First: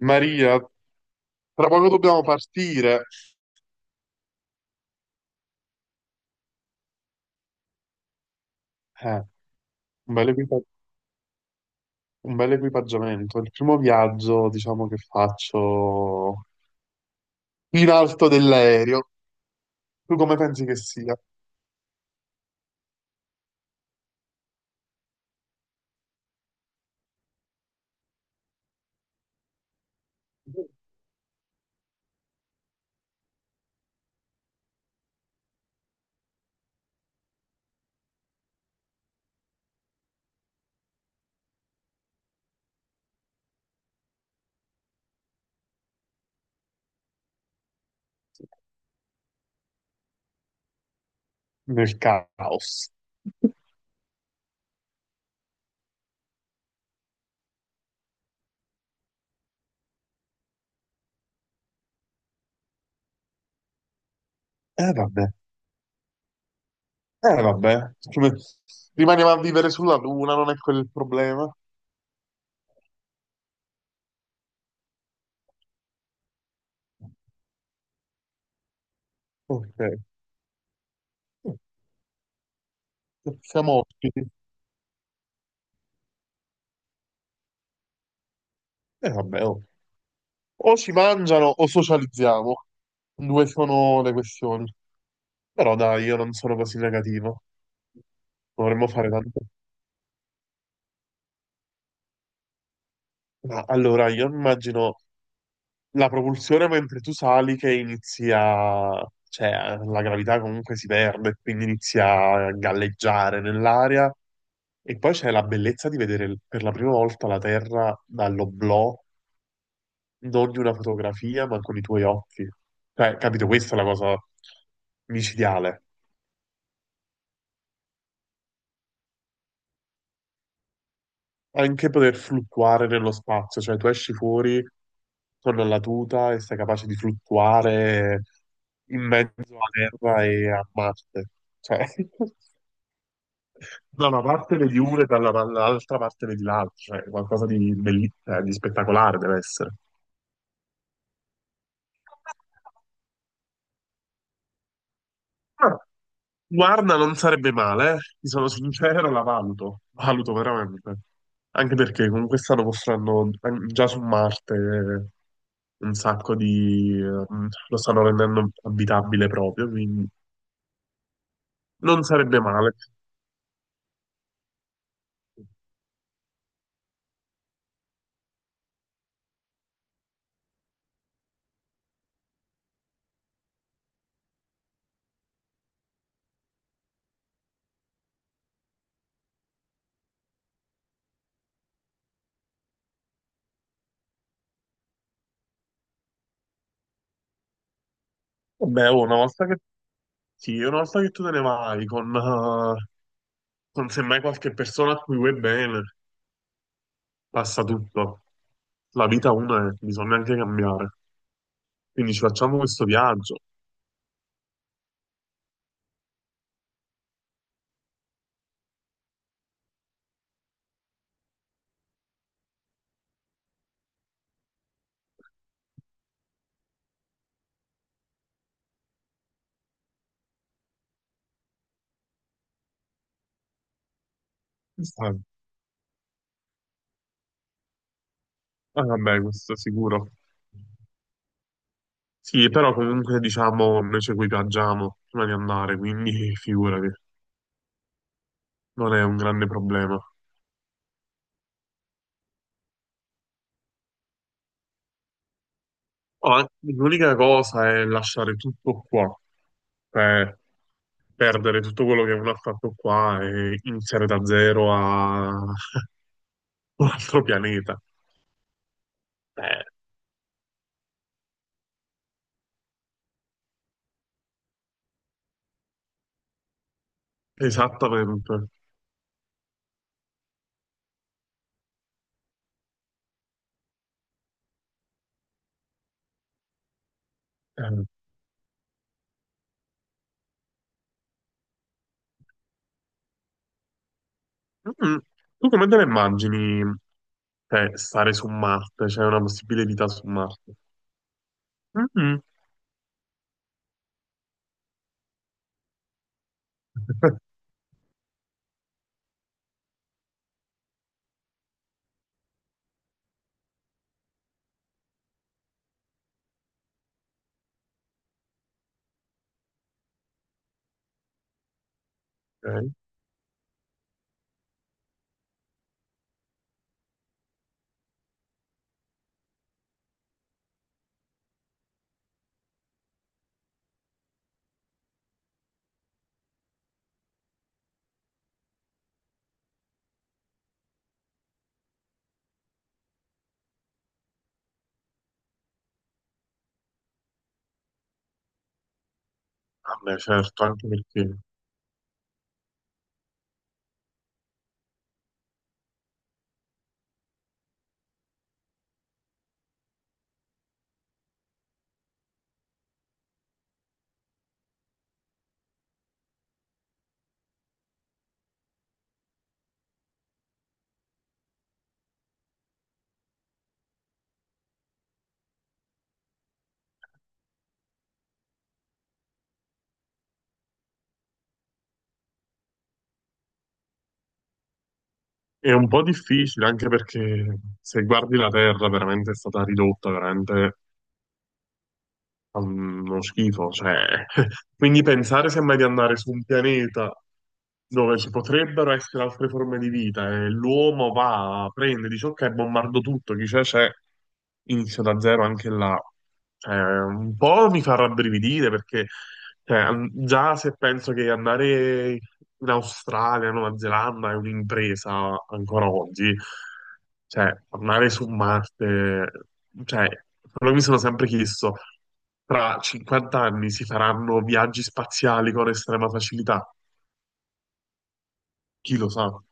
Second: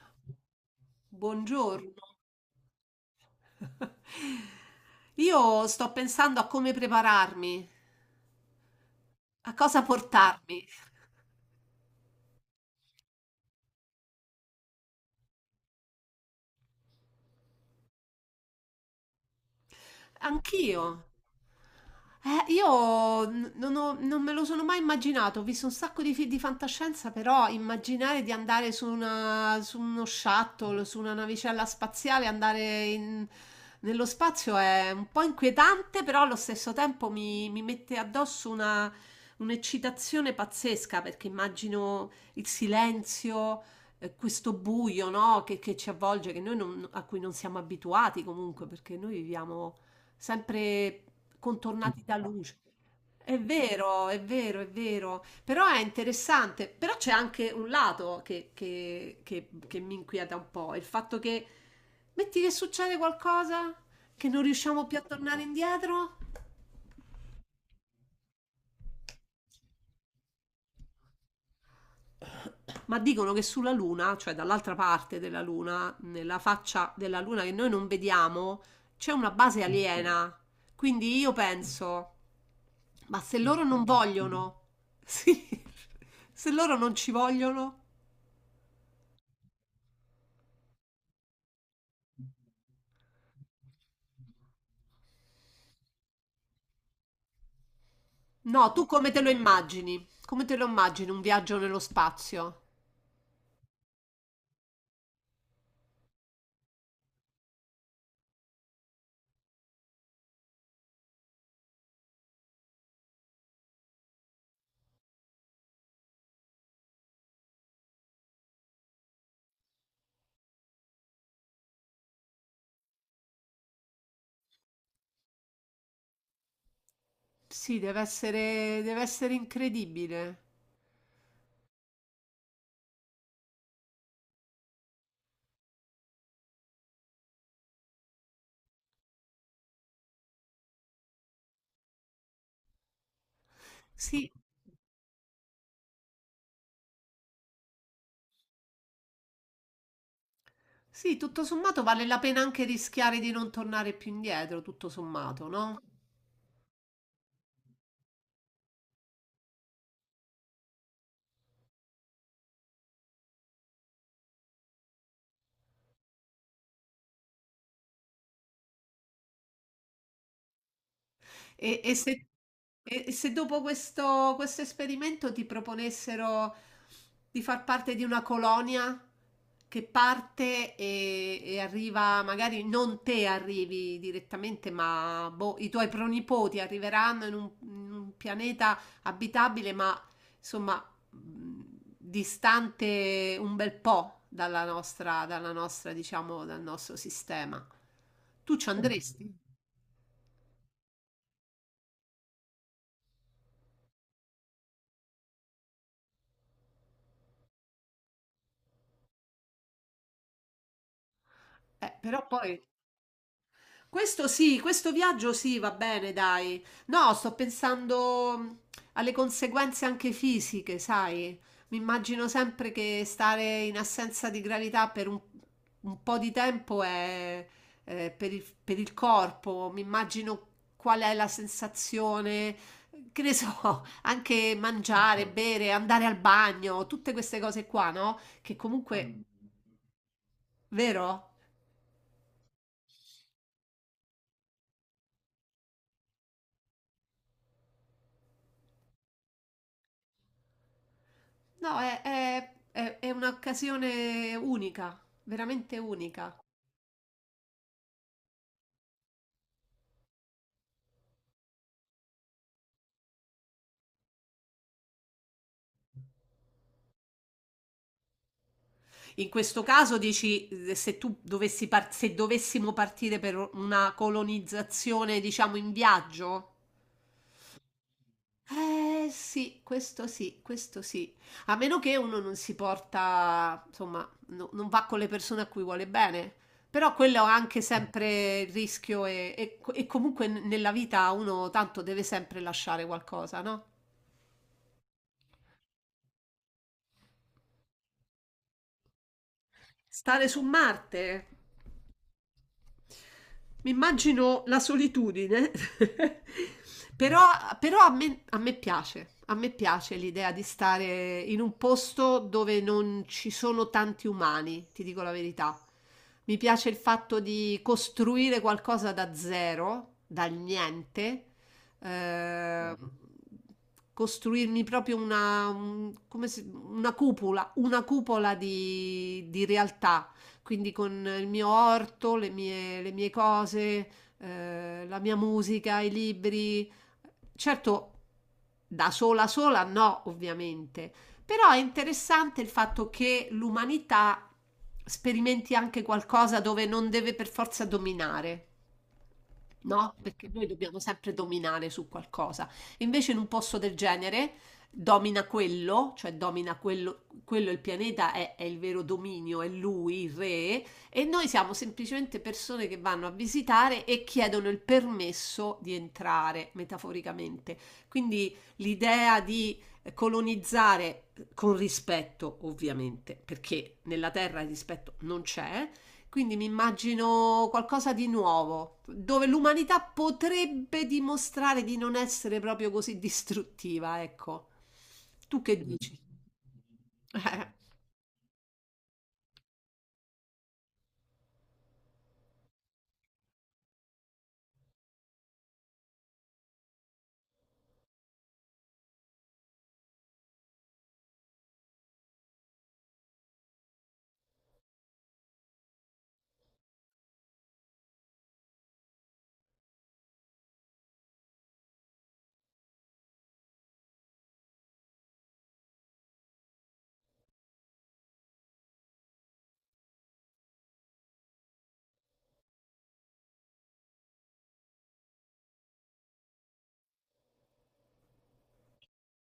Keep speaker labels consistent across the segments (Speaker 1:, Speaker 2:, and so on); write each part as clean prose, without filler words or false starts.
Speaker 1: Maria, tra poco
Speaker 2: Buongiorno.
Speaker 1: dobbiamo partire.
Speaker 2: Io sto pensando a come prepararmi,
Speaker 1: Eh,
Speaker 2: a cosa
Speaker 1: un bel equipa-
Speaker 2: portarmi.
Speaker 1: un bel equipaggiamento. Il primo viaggio, diciamo, che faccio in alto dell'aereo. Tu come pensi che
Speaker 2: Anch'io.
Speaker 1: sia?
Speaker 2: Io n- non, ho- Non me lo sono mai immaginato, ho visto un sacco di film di fantascienza, però immaginare di andare su, su uno shuttle, su una navicella spaziale, nello spazio è un po' inquietante, però allo stesso tempo mi mette addosso un'eccitazione pazzesca, perché immagino il silenzio, questo buio, no, che ci avvolge, che noi non- a cui non siamo abituati comunque, perché noi viviamo sempre
Speaker 1: Nel
Speaker 2: contornati da luce.
Speaker 1: caos.
Speaker 2: È vero, è vero, è vero, però è interessante, però c'è anche un lato che mi inquieta un po', il fatto che metti che succede qualcosa, che non riusciamo
Speaker 1: Eh
Speaker 2: più a
Speaker 1: vabbè,
Speaker 2: tornare indietro.
Speaker 1: eh vabbè. Rimaniamo a vivere sulla Luna, non è quello il problema.
Speaker 2: Ma dicono che sulla Luna, cioè dall'altra parte della Luna, nella faccia della Luna che noi non vediamo, c'è una base
Speaker 1: Ok.
Speaker 2: aliena. Quindi io penso, ma se loro
Speaker 1: Siamo
Speaker 2: non
Speaker 1: ospiti.
Speaker 2: vogliono, sì, se loro non ci vogliono,
Speaker 1: Eh vabbè, oh. O ci mangiano o socializziamo. Due sono le questioni. Però dai, io non sono così negativo.
Speaker 2: no, tu
Speaker 1: Dovremmo fare
Speaker 2: come te lo
Speaker 1: tanto.
Speaker 2: immagini? Come te lo immagini un viaggio nello spazio?
Speaker 1: Ma allora, io immagino la propulsione mentre tu sali che inizia, cioè la gravità comunque si perde, quindi inizia a galleggiare nell'aria. E poi c'è la bellezza di vedere per la prima volta la Terra dall'oblò, non di una fotografia, ma con i tuoi occhi. Cioè, capito, questa è la cosa micidiale.
Speaker 2: Sì, deve essere incredibile.
Speaker 1: Anche poter fluttuare nello spazio, cioè tu esci fuori con la tuta e sei capace di fluttuare in mezzo a Terra e a Marte. Cioè, da una
Speaker 2: Sì,
Speaker 1: parte vedi uno e dall'altra parte vedi l'altro, cioè qualcosa di spettacolare deve essere.
Speaker 2: sì, tutto sommato vale la pena anche rischiare di non tornare più indietro, tutto sommato,
Speaker 1: Ah,
Speaker 2: no?
Speaker 1: guarda, non sarebbe male, eh. Ti sono sincero, la valuto, valuto veramente. Anche perché con quest'anno mostrando già su Marte un sacco di lo stanno rendendo abitabile proprio, quindi
Speaker 2: E, e
Speaker 1: non
Speaker 2: se,
Speaker 1: sarebbe male.
Speaker 2: e se dopo questo esperimento ti proponessero di far parte di una colonia che parte e arriva, magari non te arrivi direttamente, ma boh, i tuoi pronipoti arriveranno in un pianeta abitabile, ma insomma mh, distante un bel po' dalla nostra, diciamo, dal nostro sistema. Tu ci
Speaker 1: Vabbè, oh, una
Speaker 2: andresti?
Speaker 1: volta che, sì, una volta che tu te ne vai con semmai qualche persona a cui vuoi bene, passa tutto. La vita una è, bisogna anche cambiare. Quindi ci
Speaker 2: Però
Speaker 1: facciamo
Speaker 2: poi
Speaker 1: questo viaggio.
Speaker 2: Questo sì, questo viaggio sì, va bene, dai. No, sto pensando alle conseguenze anche fisiche, sai? Mi immagino sempre che stare in assenza di gravità per un po' di tempo è, per il corpo. Mi immagino qual è la sensazione, che ne so, anche mangiare, bere, andare al bagno, tutte queste cose qua, no? Che
Speaker 1: Ah,
Speaker 2: comunque,
Speaker 1: vabbè, questo sicuro.
Speaker 2: vero?
Speaker 1: Sì, però comunque diciamo noi ci equipaggiamo prima di andare, quindi figurati, non è un grande problema.
Speaker 2: No, è un'occasione unica, veramente
Speaker 1: Oh,
Speaker 2: unica.
Speaker 1: l'unica cosa è lasciare tutto qua, cioè perdere tutto quello che uno ha fatto qua e iniziare da zero a un altro pianeta.
Speaker 2: In questo
Speaker 1: Eh,
Speaker 2: caso dici, se tu se dovessimo partire per una colonizzazione, diciamo, in viaggio?
Speaker 1: esattamente.
Speaker 2: Eh sì, questo sì, questo sì. A meno che uno non si porta, insomma, non va con le persone a cui vuole bene. Però quello ha anche
Speaker 1: Eh,
Speaker 2: sempre il rischio e comunque nella vita uno tanto deve sempre lasciare qualcosa, no?
Speaker 1: mm, Tu come te la immagini, cioè, stare su Marte? C'è una possibile vita su
Speaker 2: Stare su
Speaker 1: Marte?
Speaker 2: Marte.
Speaker 1: Mm-mm.
Speaker 2: Mi immagino la solitudine, però, però a me piace l'idea di stare in un posto dove non ci sono tanti umani, ti dico la verità. Mi piace il fatto di costruire qualcosa da zero, dal niente, Mhm. Costruirmi proprio una, una cupola di realtà quindi con il mio orto, le mie cose, la mia musica, i libri. Certo, da sola sola no, ovviamente, però è interessante il fatto che l'umanità sperimenti anche qualcosa dove non deve per forza dominare, no?
Speaker 1: Vabbè,
Speaker 2: Perché
Speaker 1: certo,
Speaker 2: noi
Speaker 1: anche
Speaker 2: dobbiamo sempre
Speaker 1: perché
Speaker 2: dominare su qualcosa. Invece in un posto del genere domina quello, cioè domina quello, quello il pianeta è il vero dominio, è lui il re, e noi siamo semplicemente persone che vanno a visitare e chiedono il permesso di entrare, metaforicamente. Quindi l'idea di colonizzare con rispetto, ovviamente, perché nella Terra il rispetto non c'è, quindi mi immagino qualcosa di nuovo, dove l'umanità potrebbe dimostrare di non essere proprio così distruttiva, ecco. Tu
Speaker 1: è
Speaker 2: che
Speaker 1: un po'
Speaker 2: dici?
Speaker 1: difficile, anche perché se guardi la Terra veramente è stata ridotta veramente. Uno schifo, cioè. Quindi pensare sembra di andare su un pianeta dove ci potrebbero essere altre forme di vita e l'uomo va, prende, dice ok, bombardo tutto, chi c'è c'è, inizio da zero anche là. Cioè, un po' mi fa rabbrividire perché, cioè, già se penso che andare in Australia, Nuova Zelanda è un'impresa ancora oggi, cioè, andare su Marte, cioè, però mi sono sempre chiesto, tra 50 anni si faranno viaggi spaziali con estrema facilità? Chi lo sa? No.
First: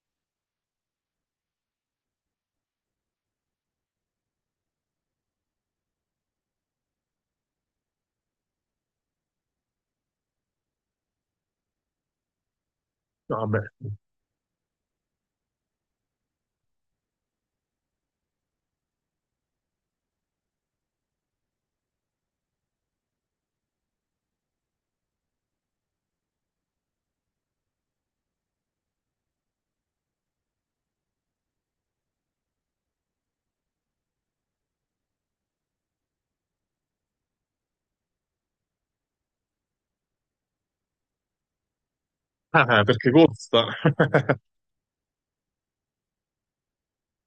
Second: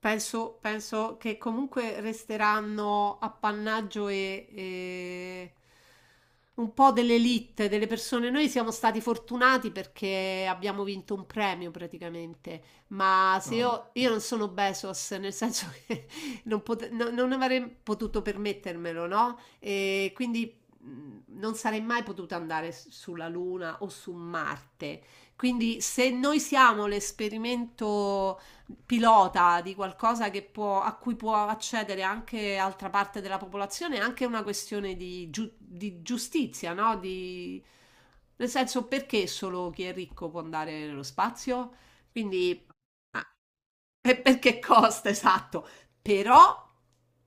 Speaker 2: Penso, penso che comunque resteranno appannaggio e un po' dell'elite, delle persone. Noi siamo stati fortunati perché abbiamo vinto un premio praticamente, ma se
Speaker 1: Vabbè,
Speaker 2: io non sono Bezos, nel senso che non avrei potuto permettermelo, no? E quindi non sarei mai potuta andare sulla Luna o su Marte. Quindi se noi siamo l'esperimento pilota di qualcosa che può, a cui può accedere anche altra parte della popolazione, è anche una questione di, di giustizia, no? Di, nel senso, perché solo chi è ricco può andare nello spazio? Quindi,
Speaker 1: ah, perché
Speaker 2: ah,
Speaker 1: costa.
Speaker 2: e perché costa, esatto. Però,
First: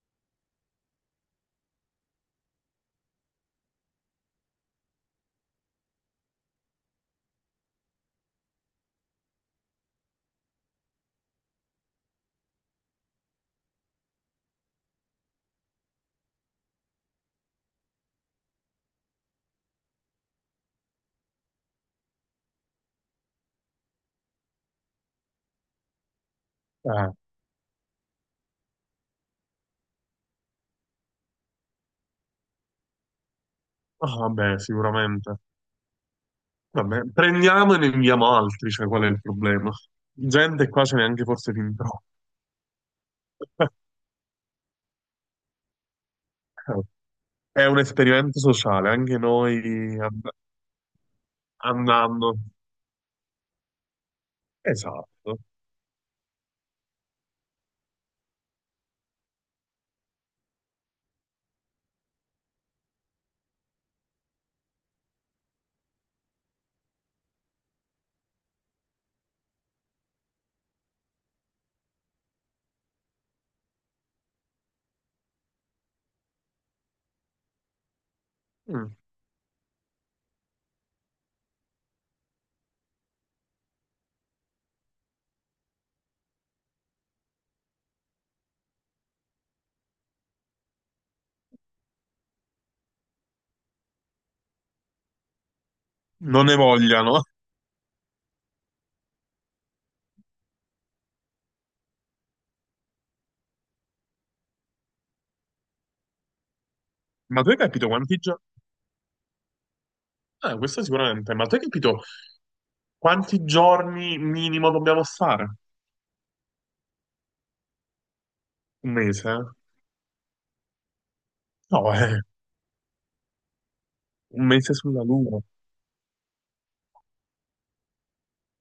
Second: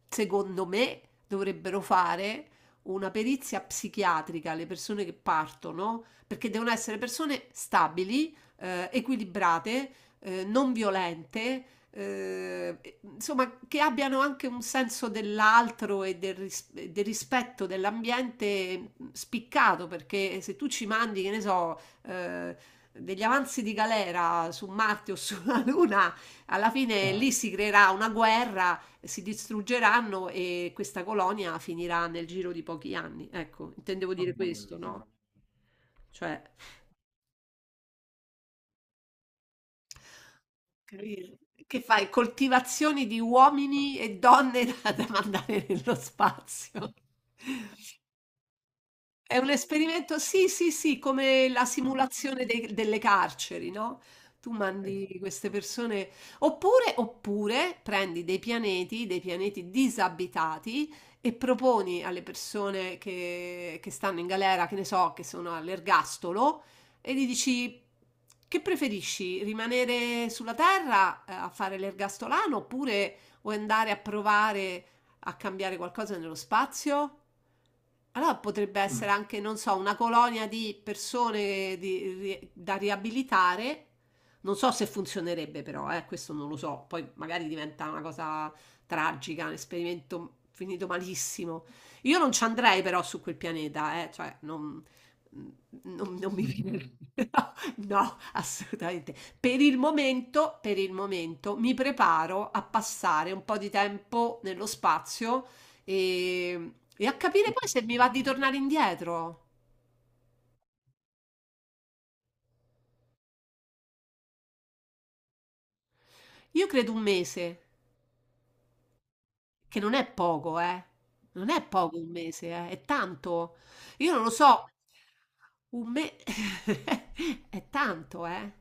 Speaker 2: secondo me, dovrebbero fare una perizia psichiatrica alle persone che partono, perché devono essere persone stabili, equilibrate, non violente, insomma, che abbiano anche un senso dell'altro e del, e del rispetto dell'ambiente spiccato, perché se tu ci mandi, che ne so, degli avanzi di galera su Marte o sulla Luna, alla
Speaker 1: Eh,
Speaker 2: fine lì si creerà una guerra, si distruggeranno e questa colonia finirà nel giro di pochi anni. Ecco, intendevo
Speaker 1: ah,
Speaker 2: dire
Speaker 1: vabbè,
Speaker 2: questo, no?
Speaker 1: sicuramente.
Speaker 2: Cioè,
Speaker 1: Vabbè, prendiamo e ne inviamo altri, cioè qual è il problema? Gente qua ce n'è anche
Speaker 2: capito?
Speaker 1: forse fin
Speaker 2: Che
Speaker 1: troppa.
Speaker 2: fai? Coltivazioni di uomini e donne da, da mandare nello spazio.
Speaker 1: È un esperimento sociale, anche
Speaker 2: È un
Speaker 1: noi
Speaker 2: esperimento, sì, sì, sì, come la
Speaker 1: andando.
Speaker 2: simulazione delle carceri, no? Tu mandi
Speaker 1: Esatto.
Speaker 2: queste persone, oppure, oppure prendi dei pianeti disabitati e proponi alle persone che stanno in galera, che ne so, che sono all'ergastolo, e gli dici che preferisci, rimanere sulla Terra a fare l'ergastolano oppure vuoi andare a provare a cambiare qualcosa nello spazio? Allora potrebbe
Speaker 1: Mm.
Speaker 2: essere anche, non so, una colonia di persone da riabilitare. Non so se funzionerebbe però, questo non lo so. Poi magari diventa una cosa tragica, un esperimento finito malissimo. Io non ci andrei però su quel pianeta, cioè non, mm, non mi
Speaker 1: Non ne
Speaker 2: viene...
Speaker 1: vogliano.
Speaker 2: No, assolutamente. Per il momento, mi preparo a passare un po' di tempo nello spazio e a
Speaker 1: Ma tu
Speaker 2: capire
Speaker 1: hai
Speaker 2: poi se
Speaker 1: capito
Speaker 2: mi va
Speaker 1: quanti
Speaker 2: di
Speaker 1: giorni?
Speaker 2: tornare indietro.
Speaker 1: Questo sicuramente, ma tu hai capito, quanti giorni minimo dobbiamo stare?
Speaker 2: Io credo un mese.
Speaker 1: Un mese?
Speaker 2: Che non è poco, eh. Non è
Speaker 1: No,
Speaker 2: poco un mese, eh. È tanto. Io non lo
Speaker 1: un
Speaker 2: so.
Speaker 1: mese sulla Luna.
Speaker 2: Un mese è tanto, eh.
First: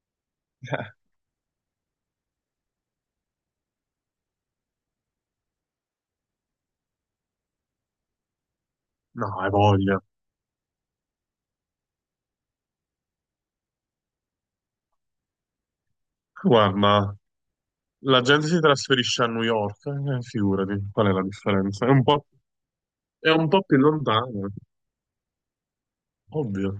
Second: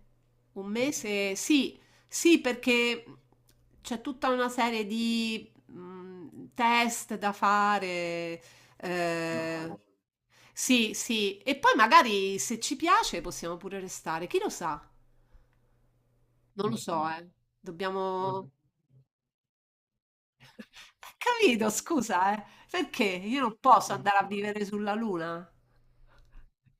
Speaker 2: Un
Speaker 1: Eh,
Speaker 2: mese, sì, sì, perché c'è tutta una serie di test da fare.
Speaker 1: no, hai
Speaker 2: Eh,
Speaker 1: voglia.
Speaker 2: sì, sì. E poi magari se ci piace possiamo pure restare. Chi lo sa? Non lo so,
Speaker 1: Guarda,
Speaker 2: eh.
Speaker 1: la gente
Speaker 2: Dobbiamo.
Speaker 1: si trasferisce a New York, figurati, qual è la
Speaker 2: Capito,
Speaker 1: differenza? È un po',
Speaker 2: scusa, eh. Perché
Speaker 1: è
Speaker 2: io
Speaker 1: un
Speaker 2: non
Speaker 1: po' più
Speaker 2: posso andare a
Speaker 1: lontano,
Speaker 2: vivere sulla Luna?
Speaker 1: ovvio.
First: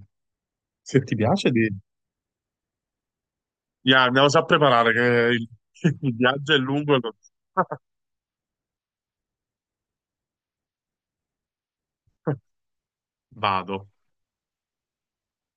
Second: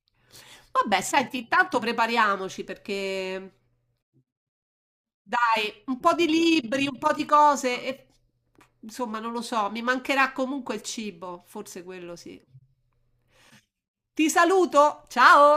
Speaker 1: Se
Speaker 2: Vabbè,
Speaker 1: ti
Speaker 2: senti,
Speaker 1: piace.
Speaker 2: intanto prepariamoci perché
Speaker 1: Ya, andiamo già a preparare che il,
Speaker 2: dai, un po'
Speaker 1: il
Speaker 2: di
Speaker 1: viaggio è
Speaker 2: libri,
Speaker 1: lungo.
Speaker 2: un po' di cose e insomma, non lo so, mi mancherà comunque il cibo, forse quello sì.
Speaker 1: Vado.
Speaker 2: Ti saluto, ciao!